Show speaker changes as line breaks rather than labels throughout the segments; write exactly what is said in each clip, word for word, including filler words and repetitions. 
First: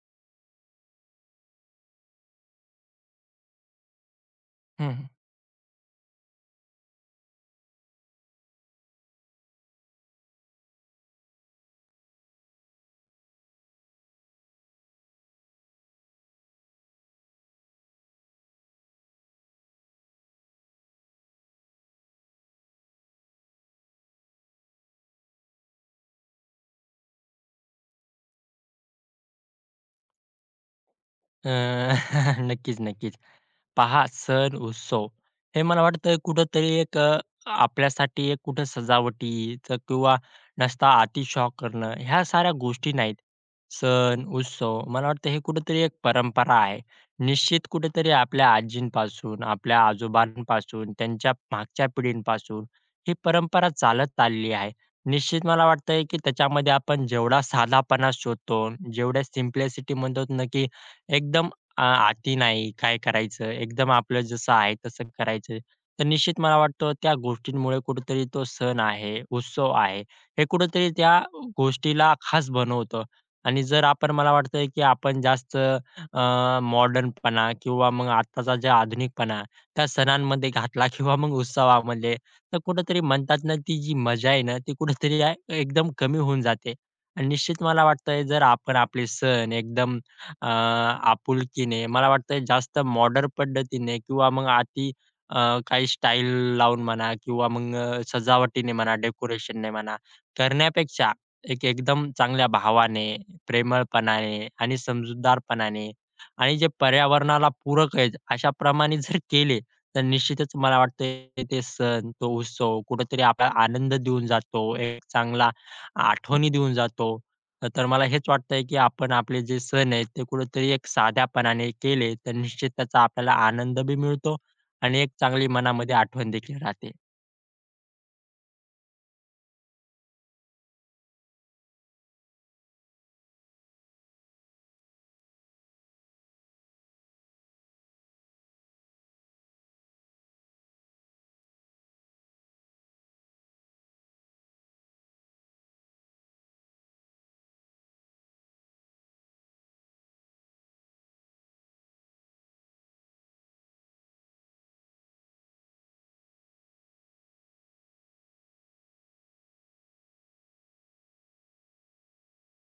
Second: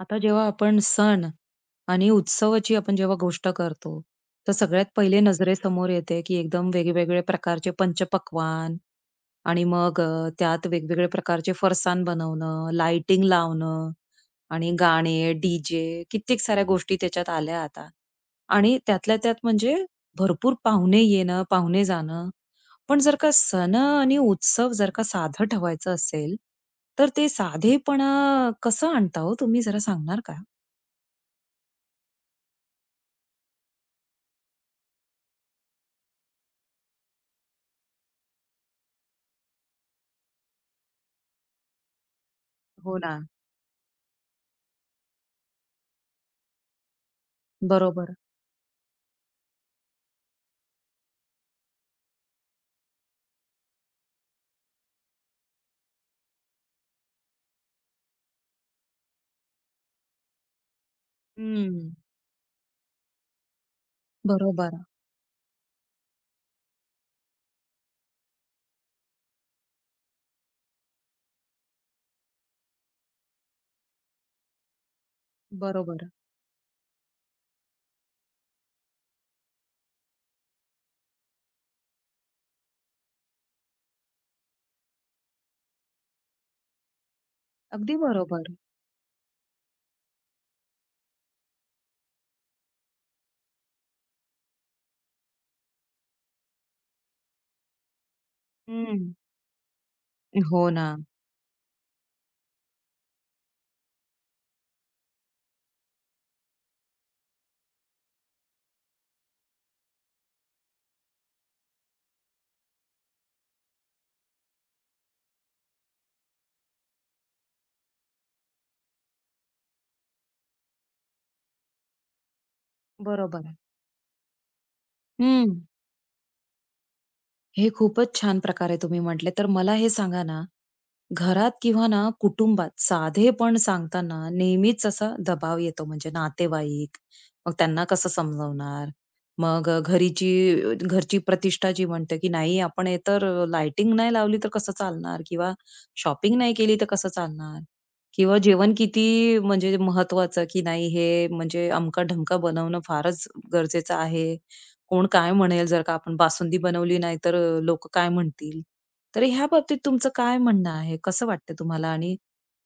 आता जेव्हा आपण सण आणि उत्सवाची आपण जेव्हा गोष्ट करतो, तर सगळ्यात
हं, हं.
पहिले नजरेसमोर येते, की एकदम वेगवेगळे प्रकारचे पंचपक्वान्न आणि मग अ, त्यात वेगवेगळे प्रकारचे फरसाण बनवणं, लाइटिंग लावणं आणि गाणे, डी कित्येक साऱ्या गोष्टी त्याच्यात आल्या आता. आणि त्यातल्या त्यात म्हणजे भरपूर पाहुणे येणं, पाहुणे जाणं पण जर का सण आणि उत्सव जर का साधं ठेवायचं असेल, तर ते साधेपणा कसं आणता हो तुम्ही जरा सांगणार का?
अ, नक्कीच, नक्कीच. पहा, सण उत्सव हे मला वाटतं कुठंतरी एक अ, आपल्यासाठी एक कुठं सजावटीचं किंवा नसता अतिशॉक करणं ह्या साऱ्या गोष्टी
हो ना.
नाहीत. सण उत्सव मला वाटतं हे कुठेतरी एक परंपरा आहे. निश्चित कुठेतरी
बरोबर.
आपल्या आजींपासून, आपल्या आजोबांपासून, त्यांच्या मागच्या पिढींपासून ही परंपरा चालत आलेली आहे. निश्चित मला वाटतंय की त्याच्यामध्ये आपण जेवढा साधापणा शोधतो, जेवढ्या सिम्प्लिसिटी म्हणतो ना की एकदम
हं.
आ, अति नाही, काय करायचं? एकदम आपलं जसं आहे
बरोबर,
तसं करायचं. तर निश्चित मला वाटतं त्या गोष्टींमुळे कुठेतरी तो सण आहे, उत्सव आहे, हे कुठेतरी त्या गोष्टीला खास बनवतं. आणि जर आपण मला वाटतंय की आपण जास्त
बरोबर.
अ, मॉडर्नपणा किंवा मग आत्ताचा जे आधुनिकपणा त्या सणांमध्ये घातला किंवा मग उत्सवामध्ये, तर कुठेतरी म्हणतात ना ती जी मजा आहे ना, ती कुठेतरी एकदम कमी होऊन जाते. आणि निश्चित मला
अगदी
वाटतंय जर
बरोबर.
आपण आपले सण एकदम अ, आपुलकीने मला वाटतं जास्त मॉडर्न पद्धतीने किंवा मग अति अ, काही स्टाईल लावून म्हणा किंवा मग अ, सजावटीने म्हणा,
हं.
डेकोरेशनने म्हणा
हो ना.
करण्यापेक्षा एक एकदम चांगल्या भावाने, प्रेमळपणाने आणि समजूतदारपणाने आणि जे पर्यावरणाला पूरक आहेत अशाप्रमाणे जर केले, तर निश्चितच मला वाटतंय ते सण, तो उत्सव कुठेतरी आपल्याला आनंद देऊन जातो. एक चांगला आठवणी देऊन जातो. तर मला हेच वाटतंय, की आपण आपले जे सण आहेत, ते कुठेतरी एक साध्यापणाने केले, तर निश्चित त्याचा आपल्याला
बरोबर.
आनंद बी मिळतो आणि एक चांगली
हं.
मनामध्ये आठवण देखील राहते.
हे खूपच छान प्रकारे तुम्ही म्हटले. तर मला हे सांगा ना, घरात किंवा ना कुटुंबात साधेपण सांगताना नेहमीच असा दबाव येतो. म्हणजे नातेवाईक, मग त्यांना कसं समजवणार? मग घरीची अ, घरची प्रतिष्ठा जी म्हणते, की नाही आपण हे तर लाइटिंग नाही लावली तर कसं चालणार? किंवा शॉपिंग नाही केली तर कसं चालणार? किंवा जेवण किती म्हणजे महत्वाचं, की नाही हे म्हणजे अमकं-ढमकं बनवणं फारच गरजेचं आहे. कोण काय म्हणेल? जर का आपण बासुंदी बनवली नाही तर अ, काय म्हणतील? तर ह्या बाबतीत तुमचं काय म्हणणं आहे? कसं वाटतं तुम्हाला आणि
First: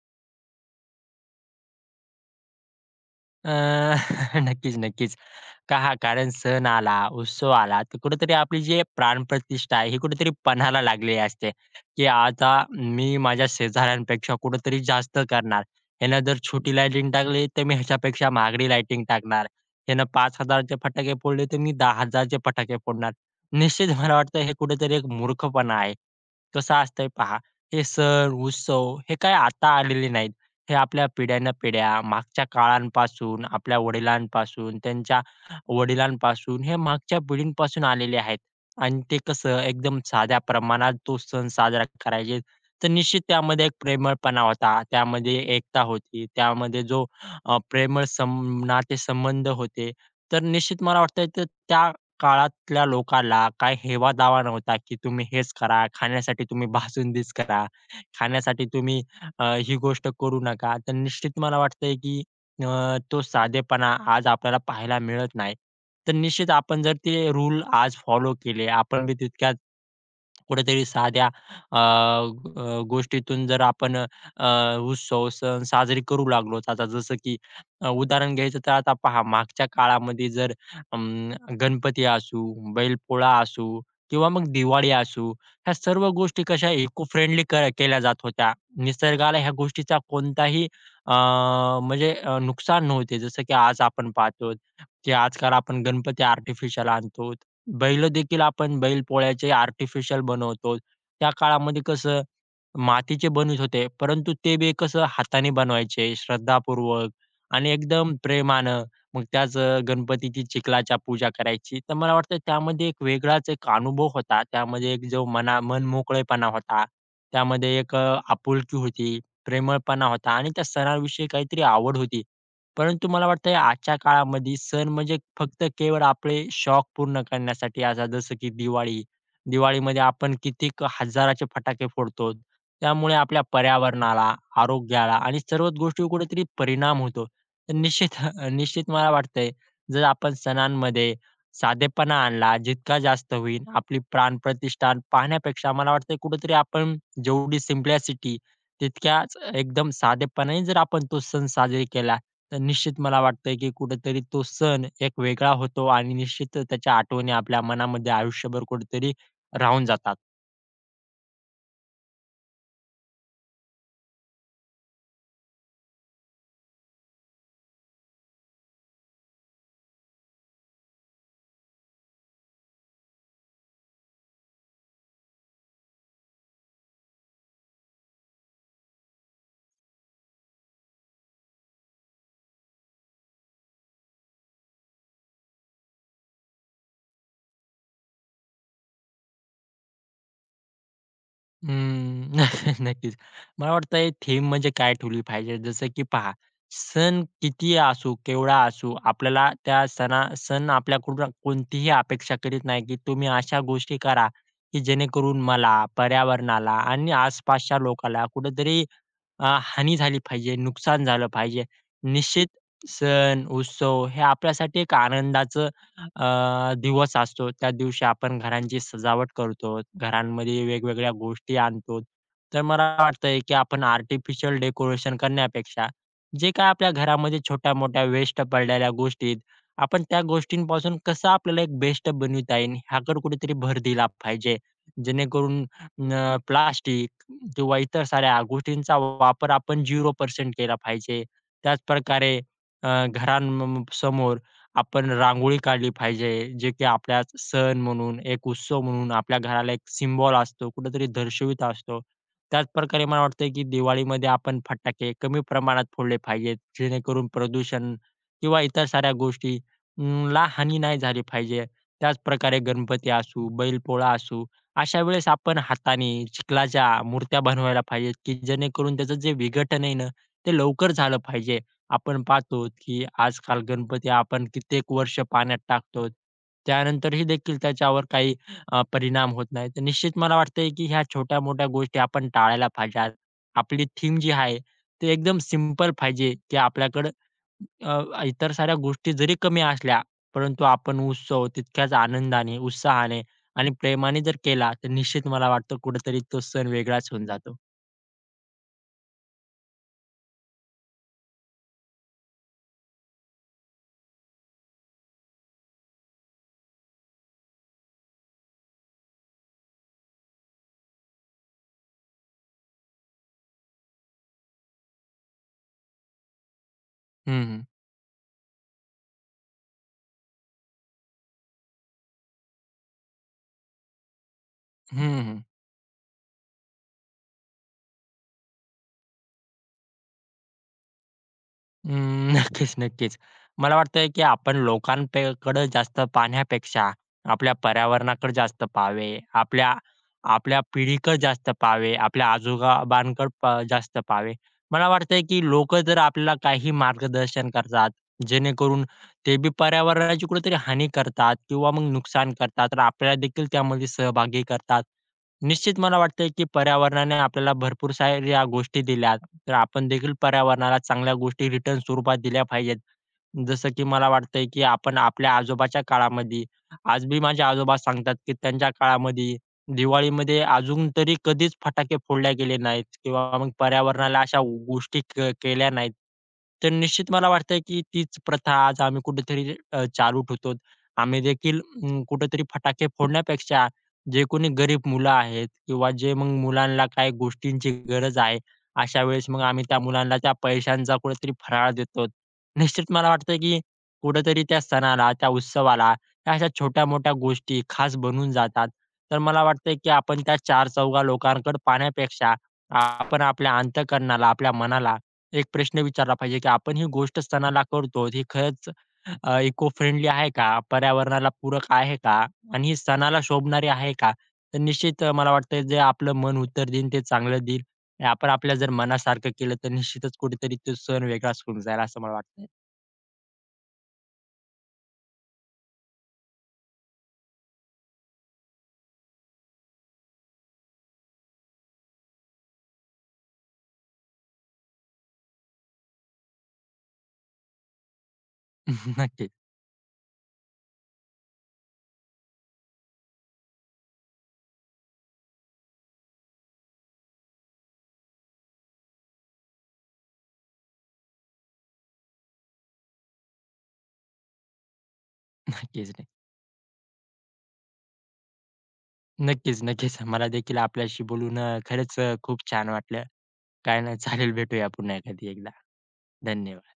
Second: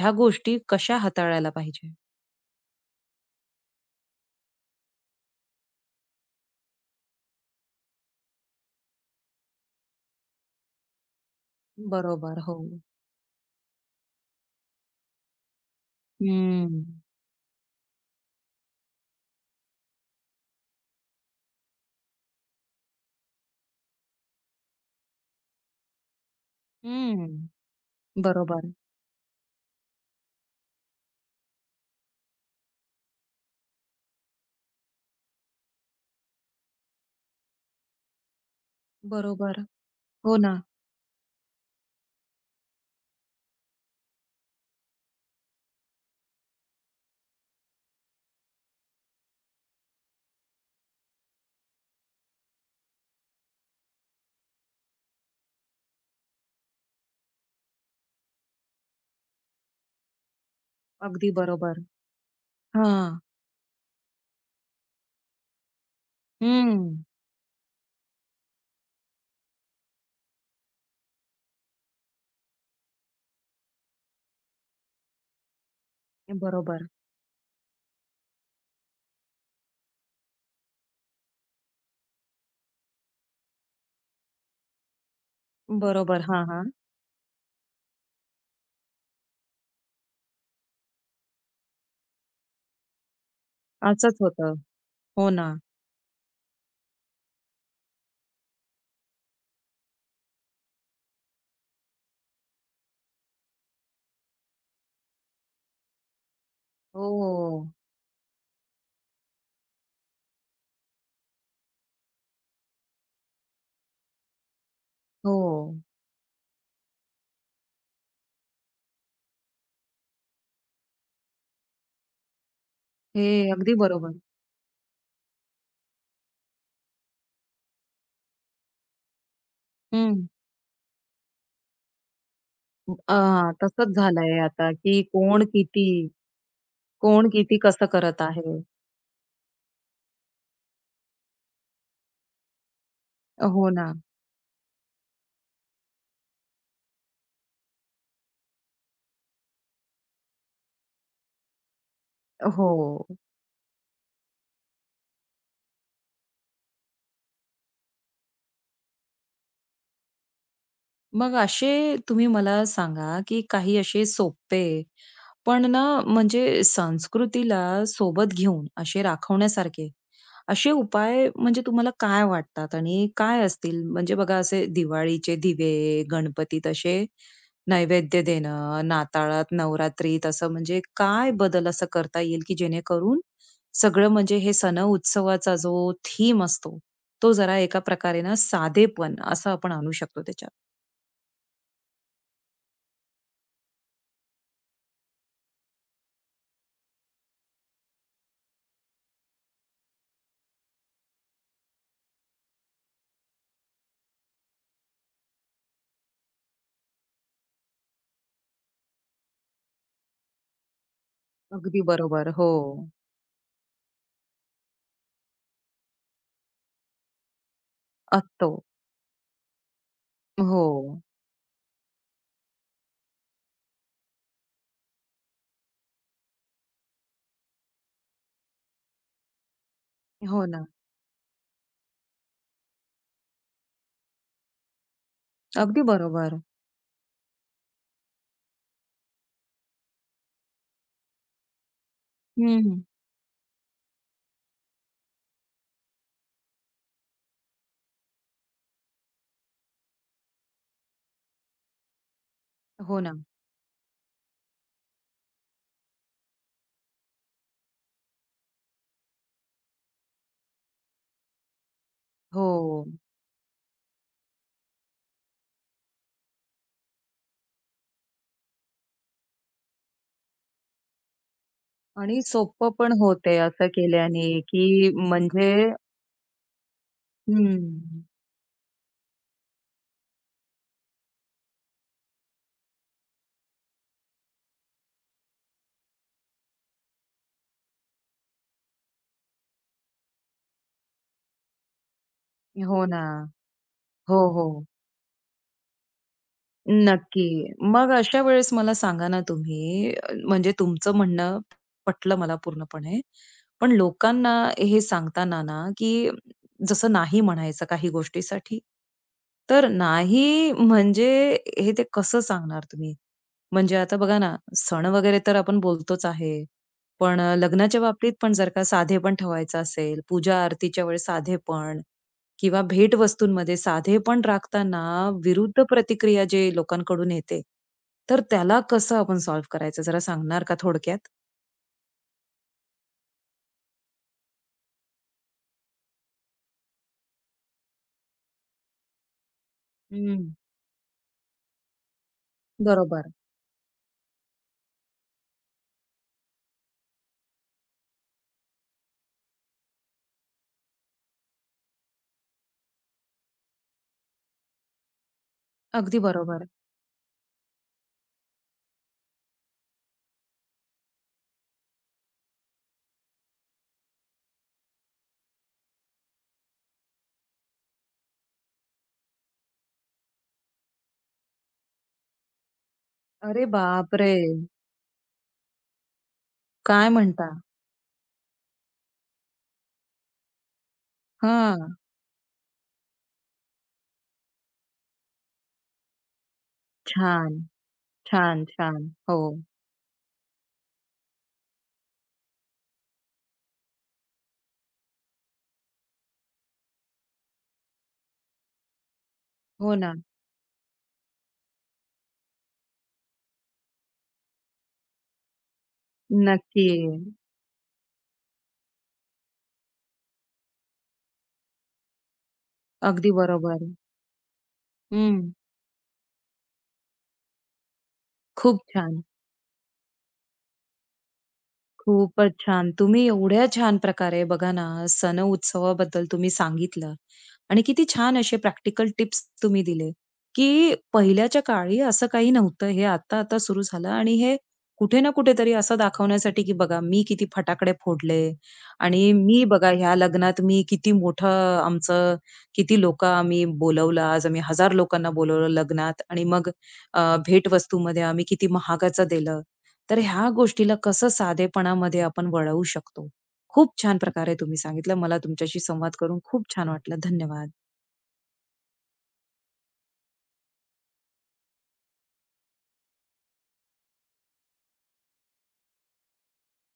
ह्या गोष्टी कशा हाताळायला पाहिजे?
अ, नक्कीच, नक्कीच. का हा, कारण सण आला, उत्सव आला, तर कुठेतरी आपली जी प्राणप्रतिष्ठा आहे, ही कुठेतरी पणाला लागलेली असते, की
बरोबर,
आता
हो.
मी माझ्या शेजाऱ्यांपेक्षा कुठेतरी जास्त करणार. ह्यानं जर छोटी
हं.
लायटिंग टाकली, तर मी ह्याच्यापेक्षा महागडी लायटिंग टाकणार. ह्यानं पाच हजार चे फटाके फोडले, तर मी दहा हजार चे फटाके फोडणार. निश्चित मला वाटतं हे कुठेतरी एक मूर्खपणा आहे. कसं असतंय पहा,
हं.
हे सण,
बरोबर,
उत्सव हे काय आता आलेले नाहीत. हे आपल्या पिढ्यानपिढ्या मागच्या काळांपासून, आपल्या वडिलांपासून, त्यांच्या वडिलांपासून, हे मागच्या पिढींपासून आलेले आहेत. आणि ते कसं
बरोबर.
एकदम
हो
साध्या
ना.
प्रमाणात तो सण साजरा करायचे. तर निश्चित त्यामध्ये एक प्रेमळपणा होता, त्यामध्ये एकता होती, त्यामध्ये जो अ, प्रेमळ सम नातेसंबंध होते. तर निश्चित मला वाटतंय तर त्या काळातल्या लोकाला काही हेवा-दावा नव्हता, की तुम्ही हेच करा, खाण्यासाठी तुम्ही भासुंदीच करा, खाण्यासाठी तुम्ही अ, ही गोष्ट करू नका. तर
अगदी
निश्चित मला
बरोबर.
वाटतंय, की अ,
हां.
तो साधेपणा आज आपल्याला पाहायला मिळत नाही. तर निश्चित
हं.
आपण जर ते रूल आज फॉलो केले, आपण बी तितक्याच कुठेतरी साध्या अ, अ, गोष्टीतून जर आपण अ, उत्सव, सण साजरे करू लागलो. आता
बरोबर,
जसं की अ, उदाहरण घ्यायचं तर आता पहा मागच्या काळामध्ये जर अं, गणपती असू, बैलपोळा असू किंवा मग दिवाळी असू, ह्या सर्व
बरोबर.
गोष्टी
हां, हां.
कशा इको फ्रेंडली क केल्या जात होत्या. निसर्गाला ह्या गोष्टीचा कोणताही अ, म्हणजे अ, नुकसान नव्हते. जसं की आज आपण
असंच
पाहतो,
होतं.
की
हो ना.
आजकाल आपण गणपती आर्टिफिशियल आणतो. बैल देखील आपण बैल पोळ्याचे आर्टिफिशियल बनवतो. त्या काळामध्ये कसं मातीचे बनवीत होते, परंतु ते बी कसं हाताने बनवायचे श्रद्धापूर्वक
हो,
आणि एकदम प्रेमानं. मग त्याच अ, गणपतीची चिखलाच्या पूजा करायची. तर मला वाटतं त्यामध्ये एक वेगळाच एक अनुभव होता. त्यामध्ये एक जो
हो.
मना मनमोकळेपणा होता. त्यामध्ये एक अ, आपुलकी होती, प्रेमळपणा होता आणि त्या सणाविषयी काहीतरी आवड होती. परंतु
हे
मला वाटतंय
अगदी
आजच्या
बरोबर.
काळामध्ये सण म्हणजे फक्त केवळ आपले शौक पूर्ण करण्यासाठी असा जसं की दिवाळी. दिवाळीमध्ये
हं.
आपण कितीक हजाराचे फटाके फोडतो. त्यामुळे
अ,
आपल्या
तसंच
पर्यावरणाला,
झालंय आता, की
आरोग्याला आणि
कोण
सर्वच
किती
गोष्टीवर कुठेतरी परिणाम होतो.
कोण किती
तर
कसं
निश्चित
करत आहे.
निश्चित मला वाटतंय जर आपण सणांमध्ये साधेपणा आणला जितका जास्त होईल,
हो ना.
आपली प्राणप्रतिष्ठा पाहण्यापेक्षा मला वाटतंय कुठेतरी आपण जेवढी सिम्प्लिसिटी तितक्याच एकदम साधेपणाने जर आपण तो सण साजरे केला, तर
हो.
निश्चित मला वाटतंय की कुठेतरी तो सण एक वेगळा होतो आणि निश्चित त्याच्या आठवणी आपल्या मनामध्ये आयुष्यभर कुठेतरी राहून जातात.
मग असे तुम्ही मला सांगा, की काही असे सोपे, पण ना म्हणजे संस्कृतीला सोबत घेऊन असे राखवण्यासारखे, असे उपाय म्हणजे तुम्हाला काय वाटतात आणि काय असतील? म्हणजे बघा असे दिवाळीचे दिवे, गणपतीत असे नैवेद्य देणं, नाताळात, नवरात्रीत असं म्हणजे काय बदल असं करता येईल, की जेणेकरून सगळं म्हणजे हे सण-उत्सवाचा जो थीम असतो, तो जरा एका प्रकारे ना साधेपण असं आपण आणू शकतो.
हम्म. नक्कीच. मला वाटतं थीम म्हणजे काय ठेवली पाहिजे? जसं की पहा, सण कितीही असू, केवढा असू, आपल्याला त्या सणा सण आपल्याकडून कोणतीही अपेक्षा करीत नाही, की तुम्ही अशा गोष्टी करा, की जेणेकरून मला, पर्यावरणाला आणि आसपासच्या लोकाला कुठेतरी अ, हानी झाली पाहिजे, नुकसान झालं पाहिजे.
अगदी बरोबर.
निश्चित
हो.
सण, उत्सव हे आपल्यासाठी एक आनंदाचं अ, दिवस असतो. त्या दिवशी आपण
असतो.
घरांची सजावट करतो, घरांमध्ये
हो.
वेगवेगळ्या गोष्टी आणतो. तर मला वाटतंय, की आपण आर्टिफिशियल डेकोरेशन करण्यापेक्षा जे काही आपल्या घरामध्ये छोट्या-मोठ्या वेस्ट पडलेल्या गोष्टी आहेत, आपण त्या
हो ना.
गोष्टींपासून कसं आपल्याला एक बेस्ट बनविता येईल, ह्याकडे कुठेतरी भर दिला पाहिजे. जेणेकरून
अगदी बरोबर.
प्लास्टिक किंवा इतर साऱ्या गोष्टींचा वापर आपण शून्य टक्के केला पाहिजे. त्याचप्रकारे
हं, हं.
अ, घरां समोर आपण रांगोळी काढली पाहिजे, जे की आपल्या सण म्हणून, एक उत्सव म्हणून आपल्या घराला एक सिम्बॉल असतो, कुठेतरी दर्शवित असतो.
हो
त्याचप्रकारे
ना.
मला वाटतंय की दिवाळीमध्ये आपण फटाके कमी प्रमाणात फोडले पाहिजेत, जेणेकरून प्रदूषण किंवा इतर साऱ्या गोष्टी अं, ला हानी नाही झाली पाहिजे. त्याचप्रकारे
हो.
गणपती असू, बैलपोळा असू अशा वेळेस आपण हाताने चिखलाच्या मूर्त्या बनवायला पाहिजेत, की जेणेकरून त्याचं जे विघटन आहे ना, ते लवकर झालं पाहिजे.
आणि
आपण पाहतो,
सोपं पण
की
होते
आजकाल
असं
गणपती
केल्याने,
आपण
की
कित्येक वर्ष
म्हणजे
पाण्यात टाकतो. त्यानंतरही देखील त्याच्यावर
हं.
काही अ, परिणाम होत नाही. तर निश्चित मला वाटतंय, की ह्या छोट्या-मोठ्या गोष्टी आपण टाळायला पाहिजेत. आपली थीम जी आहे, ती एकदम सिंपल पाहिजे, की आपल्याकडं अ, इतर साऱ्या गोष्टी जरी कमी असल्या, परंतु आपण उत्सव तितक्याच आनंदाने,
हो ना.
उत्साहाने आणि
हो,
प्रेमाने जर
हो.
केला, तर निश्चित मला वाटतं कुठेतरी तो सण वेगळाच
नक्की.
होऊन जातो.
मग अशा वेळेस मला सांगा ना तुम्ही अ, म्हणजे तुमचं म्हणणं पटलं मला पूर्णपणे. पण लोकांना हे सांगताना ना, की जसं नाही म्हणायचं काही गोष्टीसाठी. तर नाही म्हणजे हे ते कसं सांगणार तुम्ही? म्हणजे आता बघा ना, सण वगैरे तर आपण बोलतोच आहे. पण अ,
हं, हं.
लग्नाच्या बाबतीत पण जर का साधेपण ठेवायचं असेल, पूजा आरतीच्या वेळेस साधेपण किंवा भेटवस्तूंमध्ये साधेपण राखताना
हं,
विरुद्ध प्रतिक्रिया जे लोकांकडून येते, तर त्याला कसं आपण सॉल्व्ह करायचं जरा सांगणार का थोडक्यात?
अं, नक्कीच, नक्कीच. मला वाटतंय, की आपण लोकांकडे जास्त पाहण्यापेक्षा आपल्या पर्यावरणाकडे जास्त पाहावे, आपल्या
हं.
आपल्या पिढीकडे जास्त पाहावे, आपल्या
बरोबर.
आजोबांकडे प जास्त पाहावे. मला वाटतंय, की लोकं जर आपल्याला काही मार्गदर्शन करतात, जेणेकरून ते बी पर्यावरणाची कुठेतरी हानी करतात किंवा मग नुकसान करतात, तर आपल्याला देखील त्यामध्ये सहभागी करतात. निश्चित मला
अगदी
वाटतंय, की
बरोबर.
पर्यावरणाने आपल्याला भरपूर साऱ्या गोष्टी दिल्यात. तर आपण देखील पर्यावरणाला चांगल्या गोष्टी रिटर्न स्वरूपात दिल्या पाहिजेत. जसं की मला वाटतंय की आपण आपल्या आजोबाच्या काळामध्ये, आज बी माझे आजोबा सांगतात की त्यांच्या काळामध्ये दिवाळीमध्ये अजून तरी कधीच फटाके फोडले गेले नाहीत किंवा
अरे
मग
बापरे!
पर्यावरणाला अशा गोष्टी के केल्या नाहीत. तर
काय
निश्चित मला
म्हणता?
वाटतंय की तीच प्रथा आज आम्ही कुठेतरी अ, चालू ठेवतो. आम्ही देखील
हां.
अं, कुठेतरी फटाके फोडण्यापेक्षा जे कोणी गरीब मुलं आहेत किंवा जे मग मुलांना काही
छान,
गोष्टींची गरज आहे,
छान, छान.
अशा
हो.
वेळेस मग आम्ही त्या मुलांना त्या पैशांचा कुठेतरी फराळ देतो. निश्चित मला वाटतं, की कुठेतरी त्या सणाला, त्या उत्सवाला, त्या अशा छोट्या-मोठ्या गोष्टी खास बनून जातात. तर मला वाटतं,
हो
की
ना.
आपण त्या चार-चौघा लोकांकडे पाहण्यापेक्षा आपण आपल्या अंतःकरणाला, आपल्या मनाला एक प्रश्न विचारला पाहिजे, की
नक्की.
आपण ही गोष्ट सणाला करतो, ही खरंच इको फ्रेंडली आहे का? पर्यावरणाला पूरक आहे का? आणि ही
अगदी
सणाला
बरोबर.
शोभणारी आहे का? तर निश्चित अ, मला
हं.
वाटतं, जे आपलं मन उत्तर देईल ते चांगलं देईल. आणि आपण आपल्या
खूप
जर
छान.
मनासारखं केलं, तर निश्चितच कुठेतरी तो सण वेगळाच होऊन जाईल, असं मला
खूपच
वाटतं.
छान. तुम्ही एवढ्या छान प्रकारे बघा ना, सण उत्सवाबद्दल तुम्ही सांगितलं आणि किती छान असे प्रॅक्टिकल टिप्स तुम्ही दिले, की पहिल्याच्या काळी असं काही नव्हतं. हे आता-आता सुरू झालं आणि हे कुठे ना कुठेतरी असं दाखवण्यासाठी, की बघा मी किती फटाकडे फोडले आणि
नक्कीच,
मी बघा ह्या लग्नात मी किती मोठं आमचं किती लोकं आम्ही बोलावलं. आज आम्ही हजार लोकांना बोलावलं लग्नात आणि मग अ, भेटवस्तूमध्ये आम्ही किती महागाचं दिलं. तर ह्या गोष्टीला कसं साधेपणामध्ये आपण वळवू शकतो. खूप छान प्रकारे तुम्ही सांगितलं. मला तुमच्याशी
नक्कीच.
संवाद
नाही
करून खूप छान वाटलं. धन्यवाद.
नक्कीच, नक्कीच. मला देखील आपल्याशी बोलून अ, खरंच अ, खूप छान वाटलं. काय नाही चालेल भेटूया पुन्हा कधी एकदा. धन्यवाद.